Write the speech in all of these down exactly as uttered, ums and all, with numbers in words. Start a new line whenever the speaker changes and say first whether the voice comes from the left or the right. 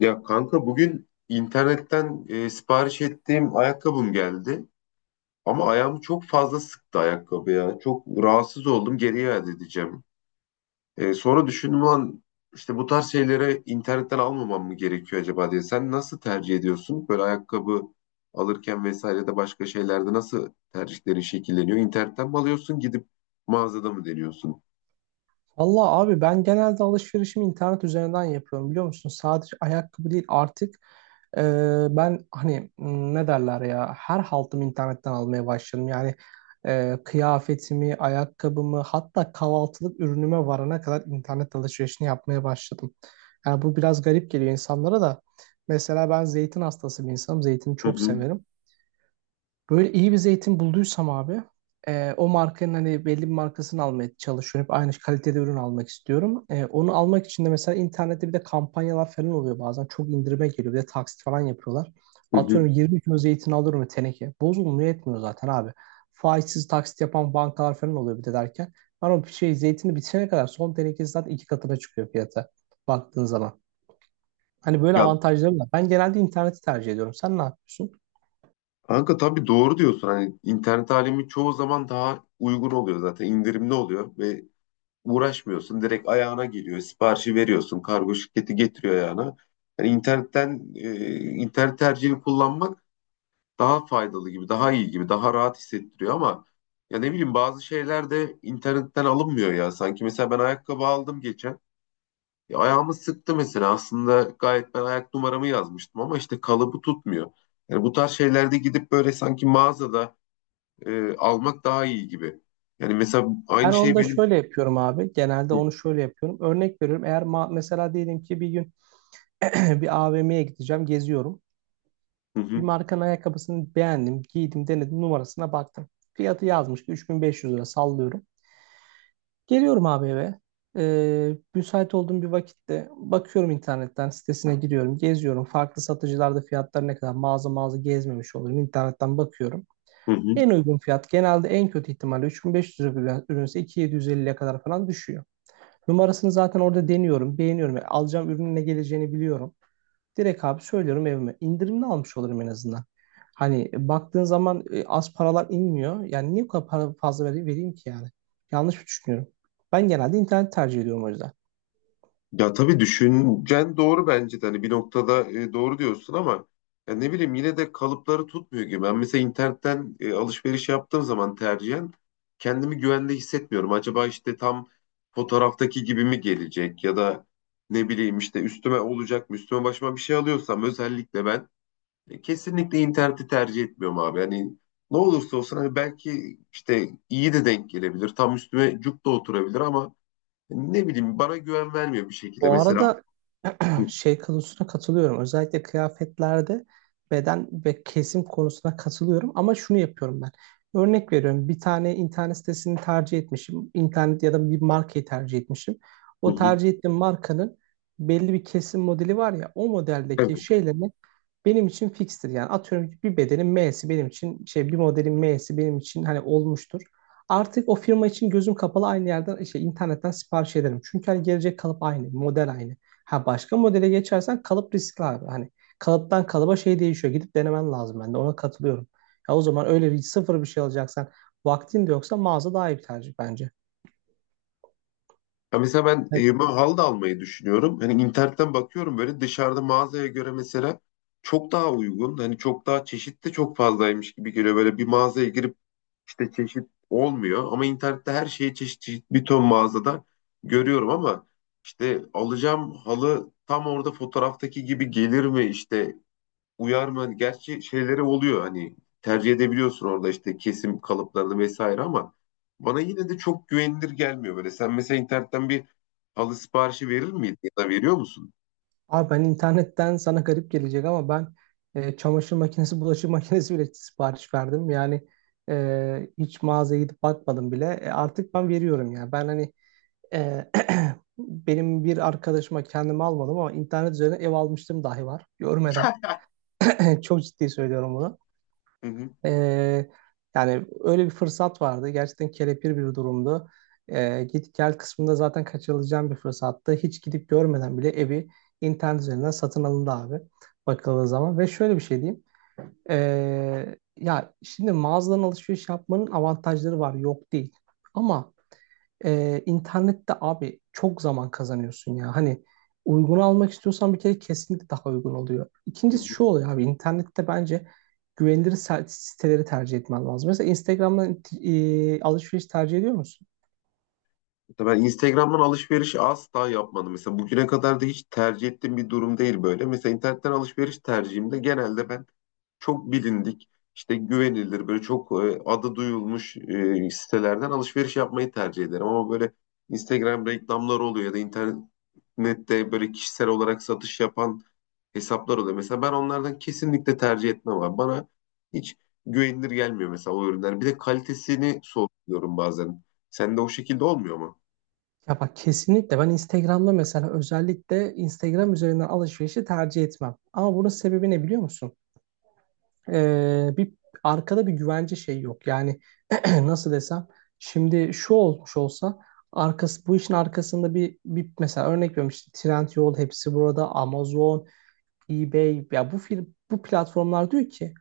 left: Ya kanka bugün internetten e, sipariş ettiğim ayakkabım geldi. Ama ayağımı çok fazla sıktı ayakkabı ya. Çok rahatsız oldum, geri iade edeceğim. E, sonra düşündüm lan, işte bu tarz şeyleri internetten almamam mı gerekiyor acaba diye. Sen nasıl tercih ediyorsun? Böyle ayakkabı alırken vesaire de başka şeylerde nasıl tercihlerin şekilleniyor? İnternetten mi alıyorsun, gidip mağazada mı deniyorsun?
right: Valla abi ben genelde alışverişimi internet üzerinden yapıyorum biliyor musun? Sadece ayakkabı değil artık e, ben hani m, ne derler ya her haltımı internetten almaya başladım. Yani e, kıyafetimi, ayakkabımı hatta kahvaltılık ürünüme varana kadar internet alışverişini yapmaya başladım. Yani bu biraz garip geliyor insanlara da. Mesela ben zeytin hastası bir insanım. Zeytini
left: Hı
right: çok
left: hı,
right: severim. Böyle iyi bir zeytin bulduysam abi e, o markanın hani belli bir markasını almaya çalışıyorum. Hep aynı kalitede ürün almak istiyorum. E, onu almak için de mesela internette bir de kampanyalar falan oluyor bazen. Çok indirime geliyor. Bir de taksit falan yapıyorlar.
left: hı hı.
right: Atıyorum yirmi kilo zeytin alıyorum teneke. Bozulmuyor etmiyor zaten abi. Faizsiz taksit yapan bankalar falan oluyor bir de derken. Ben o şey zeytini bitene kadar son tenekesi zaten iki katına çıkıyor fiyata baktığın zaman. Hani böyle
left: Ya
right: avantajları var. Ben genelde interneti tercih ediyorum. Sen ne yapıyorsun?
left: kanka, tabii doğru diyorsun. Hani internet alemi çoğu zaman daha uygun oluyor, zaten indirimli oluyor ve uğraşmıyorsun. Direkt ayağına geliyor. Siparişi veriyorsun, kargo şirketi getiriyor ayağına. Yani internetten e, internet tercihini kullanmak daha faydalı gibi, daha iyi gibi, daha rahat hissettiriyor ama ya ne bileyim, bazı şeyler de internetten alınmıyor ya. Sanki mesela ben ayakkabı aldım geçen. Ya ayağımı sıktı mesela. Aslında gayet ben ayak numaramı yazmıştım ama işte kalıbı tutmuyor. Yani bu tarz şeylerde gidip böyle sanki mağazada e, almak daha iyi gibi. Yani mesela
right: Ben
left: aynı
right: onu
left: şey
right: da
left: benim.
right: şöyle yapıyorum abi. Genelde
left: Hı,
right: onu şöyle yapıyorum. Örnek veriyorum. Eğer ma- mesela diyelim ki bir gün bir A V M'ye gideceğim, geziyorum.
left: hı,
right: Bir
left: hı,
right: markanın ayakkabısını beğendim, giydim, denedim, numarasına baktım. Fiyatı yazmış ki üç bin beş yüz lira sallıyorum. Geliyorum abi eve. Ee, müsait olduğum bir vakitte bakıyorum internetten sitesine giriyorum, geziyorum. Farklı satıcılarda fiyatlar ne kadar, mağaza mağaza gezmemiş olurum. İnternetten bakıyorum.
left: hı, hı.
right: En uygun fiyat genelde en kötü ihtimalle üç bin beş yüz lira bir ürünse iki bin yedi yüz elliye kadar falan düşüyor. Numarasını zaten orada deniyorum, beğeniyorum. Yani alacağım ürünün ne geleceğini biliyorum. Direkt abi söylüyorum evime. İndirimli almış olurum en azından. Hani baktığın zaman e, az paralar inmiyor. Yani niye bu kadar para fazla vereyim, vereyim ki yani? Yanlış mı düşünüyorum? Ben genelde internet tercih ediyorum o yüzden.
left: Ya tabii düşüncen doğru bence de. Hani bir noktada e, doğru diyorsun ama ya ne bileyim, yine de kalıpları tutmuyor gibi. Ben mesela internetten e, alışveriş yaptığım zaman tercihen kendimi güvende hissetmiyorum. Acaba işte tam fotoğraftaki gibi mi gelecek ya da ne bileyim, işte üstüme olacak mı? Üstüme başıma bir şey alıyorsam özellikle ben, E, kesinlikle interneti tercih etmiyorum abi. Yani ne olursa olsun, hani belki işte iyi de denk gelebilir. Tam üstüme cuk da oturabilir ama ne bileyim, bana güven vermiyor bir şekilde.
right: Bu
left: Mesela
right: arada
left: hı
right: şey konusuna katılıyorum. Özellikle kıyafetlerde beden ve kesim konusuna katılıyorum ama şunu yapıyorum ben. Örnek veriyorum. Bir tane internet sitesini tercih etmişim. İnternet ya da bir markayı tercih etmişim. O
left: hı.
right: tercih ettiğim markanın belli bir kesim modeli var ya, o
left: Evet.
right: modeldeki şeyle benim için fixtir. Yani atıyorum ki bir bedenin M'si benim için, şey, bir modelin M'si benim için hani olmuştur. Artık o firma için gözüm kapalı aynı yerden şey internetten sipariş ederim. Çünkü hani gelecek kalıp aynı, model aynı. Ha, başka modele geçersen kalıp riskli abi. Hani kalıptan kalıba şey değişiyor. Gidip denemen lazım, ben de ona katılıyorum. Ya o zaman öyle bir sıfır bir şey alacaksan vaktin de yoksa mağaza daha iyi bir tercih bence.
left: Ya mesela ben
right: Evet.
left: evime halı da almayı düşünüyorum. Hani internetten bakıyorum, böyle dışarıda mağazaya göre mesela çok daha uygun. Hani çok daha çeşit de çok fazlaymış gibi geliyor. Böyle bir mağazaya girip işte çeşit olmuyor ama internette her şeyi çeşit çeşit bir ton mağazada görüyorum ama işte alacağım halı tam orada fotoğraftaki gibi gelir mi, işte uyar mı? Hani gerçi şeyleri oluyor, hani tercih edebiliyorsun orada işte kesim kalıplarını vesaire ama bana yine de çok güvenilir gelmiyor böyle. Sen mesela internetten bir halı siparişi verir miydin ya da veriyor musun?
right: Abi ben internetten, sana garip gelecek ama, ben e, çamaşır makinesi, bulaşık makinesi bile sipariş verdim. Yani e, hiç mağazaya gidip bakmadım bile. E, artık ben veriyorum ya. Ben hani e, benim bir arkadaşıma kendimi almadım ama internet üzerine ev almıştım dahi var. Görmeden. Çok ciddi söylüyorum bunu.
left: Hı
right: Ee, yani öyle bir fırsat vardı. Gerçekten kelepir bir durumdu. Ee, git gel kısmında zaten kaçırılacağım bir fırsattı. Hiç gidip görmeden bile evi internet üzerinden satın alındı abi. Bakıldığı zaman. Ve şöyle bir şey diyeyim. Ee, ya şimdi mağazadan alışveriş yapmanın avantajları var. Yok değil. Ama ee, internette abi çok zaman kazanıyorsun ya. Hani uygun almak istiyorsan bir kere kesinlikle daha uygun oluyor.
left: hı.
right: İkincisi şu oluyor abi, internette bence güvenilir se- siteleri tercih etmen lazım. Mesela Instagram'dan e, alışveriş tercih ediyor musun?
left: Mesela ben Instagram'dan alışveriş asla yapmadım. Mesela bugüne kadar da hiç tercih ettiğim bir durum değil böyle. Mesela internetten alışveriş tercihimde genelde ben çok bilindik, işte güvenilir, böyle çok e, adı duyulmuş e, sitelerden alışveriş yapmayı tercih ederim. Ama böyle Instagram reklamları oluyor ya da internette böyle kişisel olarak satış yapan hesaplar oluyor. Mesela ben onlardan kesinlikle tercih etmem abi. Bana hiç güvenilir gelmiyor mesela o ürünler. Bir de kalitesini sorguluyorum bazen. Sende o şekilde olmuyor mu?
right: Ya bak, kesinlikle ben Instagram'da, mesela özellikle Instagram üzerinden, alışverişi tercih etmem. Ama bunun sebebi ne biliyor musun? Ee, bir arkada bir güvence şey yok. Yani nasıl desem, şimdi şu olmuş olsa arkası, bu işin arkasında bir, bir mesela, örnek veriyorum işte Trendyol, hepsi burada, Amazon, eBay ya, bu fir- bu platformlar diyor ki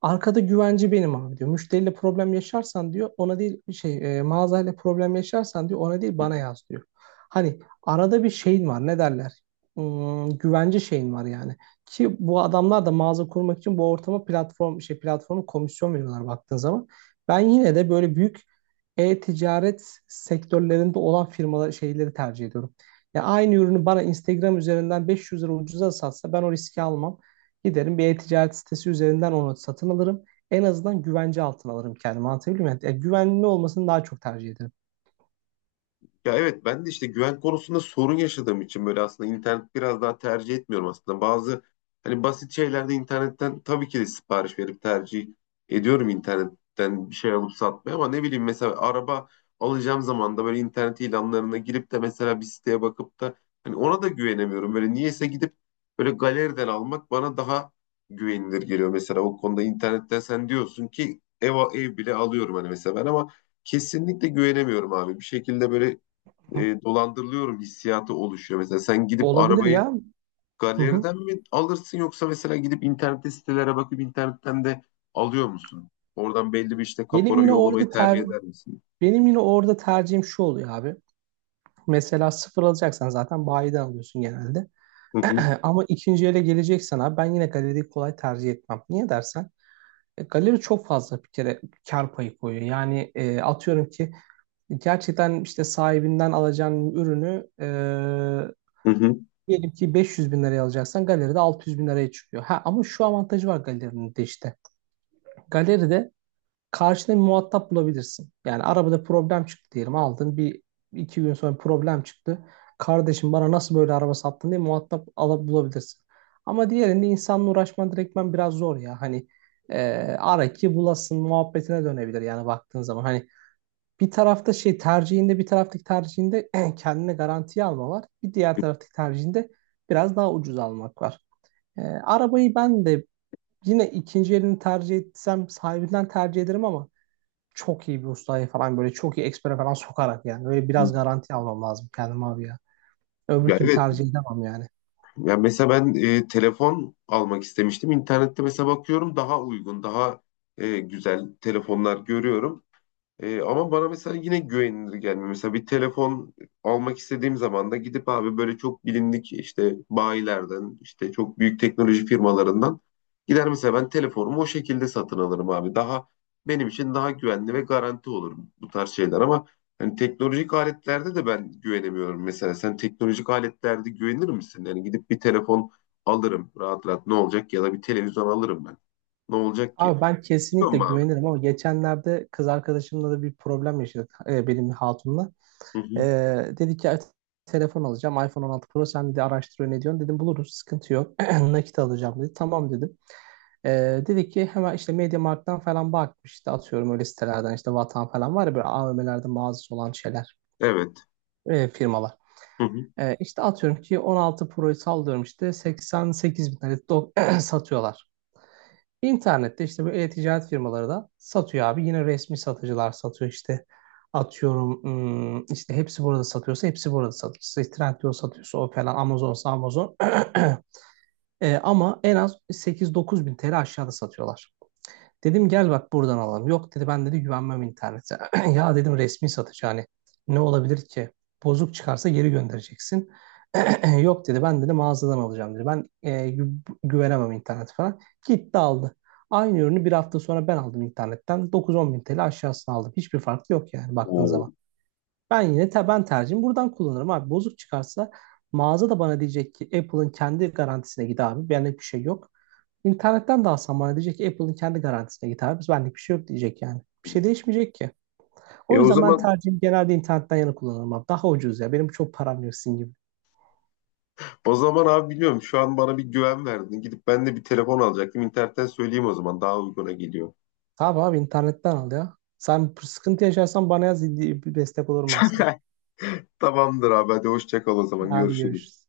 right: arkada güvenci benim abi diyor. Müşteriyle problem yaşarsan diyor, ona değil şey e, mağazayla problem yaşarsan diyor, ona değil
left: Hı hı.
right: bana yaz diyor. Hani arada bir şeyin var, ne derler? Hmm, güvenci şeyin var yani. Ki bu adamlar da mağaza kurmak için bu ortama, platform şey platformu komisyon veriyorlar baktığın zaman. Ben yine de böyle büyük e-ticaret sektörlerinde olan firmalar, şeyleri tercih ediyorum. Ya aynı ürünü bana Instagram üzerinden beş yüz lira ucuza satsa ben o riski almam. Giderim bir e-ticaret sitesi üzerinden onu satın alırım. En azından güvence altına alırım kendimi. Anlatabiliyor muyum? Yani e, güvenli olmasını daha çok tercih ederim.
left: Ya evet, ben de işte güven konusunda sorun yaşadığım için böyle aslında internet biraz daha tercih etmiyorum aslında. Bazı hani basit şeylerde internetten tabii ki de sipariş verip tercih ediyorum, internetten bir şey alıp satmayı, ama ne bileyim mesela araba alacağım zaman da böyle internet ilanlarına girip de mesela bir siteye bakıp da hani ona da güvenemiyorum. Böyle niyeyse gidip böyle galeriden almak bana daha güvenilir geliyor. Mesela o konuda internetten sen diyorsun ki ev, ev bile alıyorum hani mesela, ben ama kesinlikle güvenemiyorum abi. Bir şekilde böyle e, dolandırılıyorum hissiyatı oluşuyor. Mesela sen gidip
right: Olabilir
left: arabayı
right: ya. Hı hı.
left: galeriden mi alırsın yoksa mesela gidip internette sitelere bakıp internetten de alıyor musun? Oradan belli bir işte
right: Benim
left: kapora
right: yine
left: yollamayı
right: orada
left: tercih
right: ter
left: eder misin?
right: benim yine orada tercihim şu oluyor abi. Mesela sıfır alacaksan zaten bayiden alıyorsun genelde.
left: Hı hı,
right: Ama ikinci ele geleceksen abi, ben yine galeriyi kolay tercih etmem. Niye dersen e, galeri çok fazla bir kere kar payı koyuyor. Yani e, atıyorum ki, gerçekten işte sahibinden alacağın ürünü e,
left: hı hı.
right: diyelim ki beş yüz bin liraya alacaksan, galeride altı yüz bin liraya çıkıyor. Ha, ama şu avantajı var galerinin de işte. Galeride karşında bir muhatap bulabilirsin. Yani arabada problem çıktı diyelim, aldın bir iki gün sonra problem çıktı. Kardeşim bana nasıl böyle araba sattın diye muhatap alıp bulabilirsin. Ama diğerinde insanla uğraşman direktmen biraz zor ya. Hani e, ara ki bulasın muhabbetine dönebilir yani baktığın zaman. Hani bir tarafta, şey tercihinde, bir taraftaki tercihinde kendine garantiye alma var. Bir diğer taraftaki tercihinde biraz daha ucuz almak var. Ee, arabayı ben de yine ikinci elini tercih etsem sahibinden tercih ederim ama çok iyi bir ustaya falan, böyle çok iyi ekspere falan sokarak yani. Böyle biraz garanti almam lazım kendime abi ya. Öbür
left: Ya
right: türlü
left: evet.
right: tercih edemem yani.
left: Ya mesela ben e, telefon almak istemiştim. İnternette mesela bakıyorum daha uygun, daha e, güzel telefonlar görüyorum. Ee, ama bana mesela yine güvenilir gelmiyor. Mesela bir telefon almak istediğim zaman da gidip abi böyle çok bilindik işte bayilerden, işte çok büyük teknoloji firmalarından gider mesela, ben telefonumu o şekilde satın alırım abi. Daha benim için daha güvenli ve garanti olur bu tarz şeyler ama hani teknolojik aletlerde de ben güvenemiyorum. Mesela sen teknolojik aletlerde güvenir misin? Yani gidip bir telefon alırım rahat rahat, ne olacak ya da bir televizyon alırım ben. Ne olacak ki?
right: Abi ben
left: Biliyor
right: kesinlikle
left: musun abi?
right: güvenirim ama geçenlerde kız arkadaşımla da bir problem yaşadık e, benim hatunla.
left: Hı
right: E,
left: hı.
right: dedi ki telefon alacağım, iPhone on altı Pro, sen de araştır, ne diyorsun? Dedim buluruz, sıkıntı yok. Nakit alacağım dedi. Tamam dedim. Ee, dedi ki hemen işte MediaMarkt'tan falan bakmış, işte atıyorum öyle sitelerden, işte Vatan falan var ya, böyle A V M'lerde mağazası olan şeyler
left: Evet.
right: e, firmalar.
left: Hı hı.
right: Ee, işte atıyorum ki on altı Pro'yu sallıyorum işte seksen sekiz bin tane do- satıyorlar. İnternette işte bu e-ticaret firmaları da satıyor abi. Yine resmi satıcılar satıyor işte. Atıyorum hmm, işte hepsi burada satıyorsa hepsi burada satıyor. İşte Trendyol satıyorsa o falan, Amazon'sa Amazon. Ee, ama en az sekiz dokuz bin t l aşağıda satıyorlar. Dedim gel bak buradan alalım. Yok dedi, ben dedi güvenmem internete. Ya dedim resmi satıcı, hani ne olabilir ki? Bozuk çıkarsa geri göndereceksin. Yok dedi, ben dedi mağazadan alacağım dedi. Ben e, gü- güvenemem internet falan. Gitti aldı. Aynı ürünü bir hafta sonra ben aldım internetten. dokuz on bin T L aşağısına aldım. Hiçbir fark yok yani baktığın
left: Oo.
right: zaman. Ben yine te ben tercihim buradan kullanırım abi. Bozuk çıkarsa mağaza da bana diyecek ki Apple'ın kendi garantisine git abi. Benlik bir şey yok. İnternetten de alsam bana diyecek ki Apple'ın kendi garantisine git abi. Biz benlik bir şey yok diyecek yani. Bir şey değişmeyecek ki.
left: E
right: O
left: o
right: yüzden ben
left: zaman
right: tercihim genelde internetten yana kullanırım abi. Daha ucuz ya. Benim çok param yok sizin gibi.
left: o zaman abi, biliyorum şu an bana bir güven verdin. Gidip ben de bir telefon alacaktım. İnternetten söyleyeyim o zaman, daha uyguna geliyor.
right: Tamam abi internetten al ya. Sen sıkıntı yaşarsan bana yaz. Bir destek olurum ben sana.
left: Tamamdır abi, hadi hoşça kal, o zaman
right: Hadi
left: görüşürüz.
right: görüşürüz.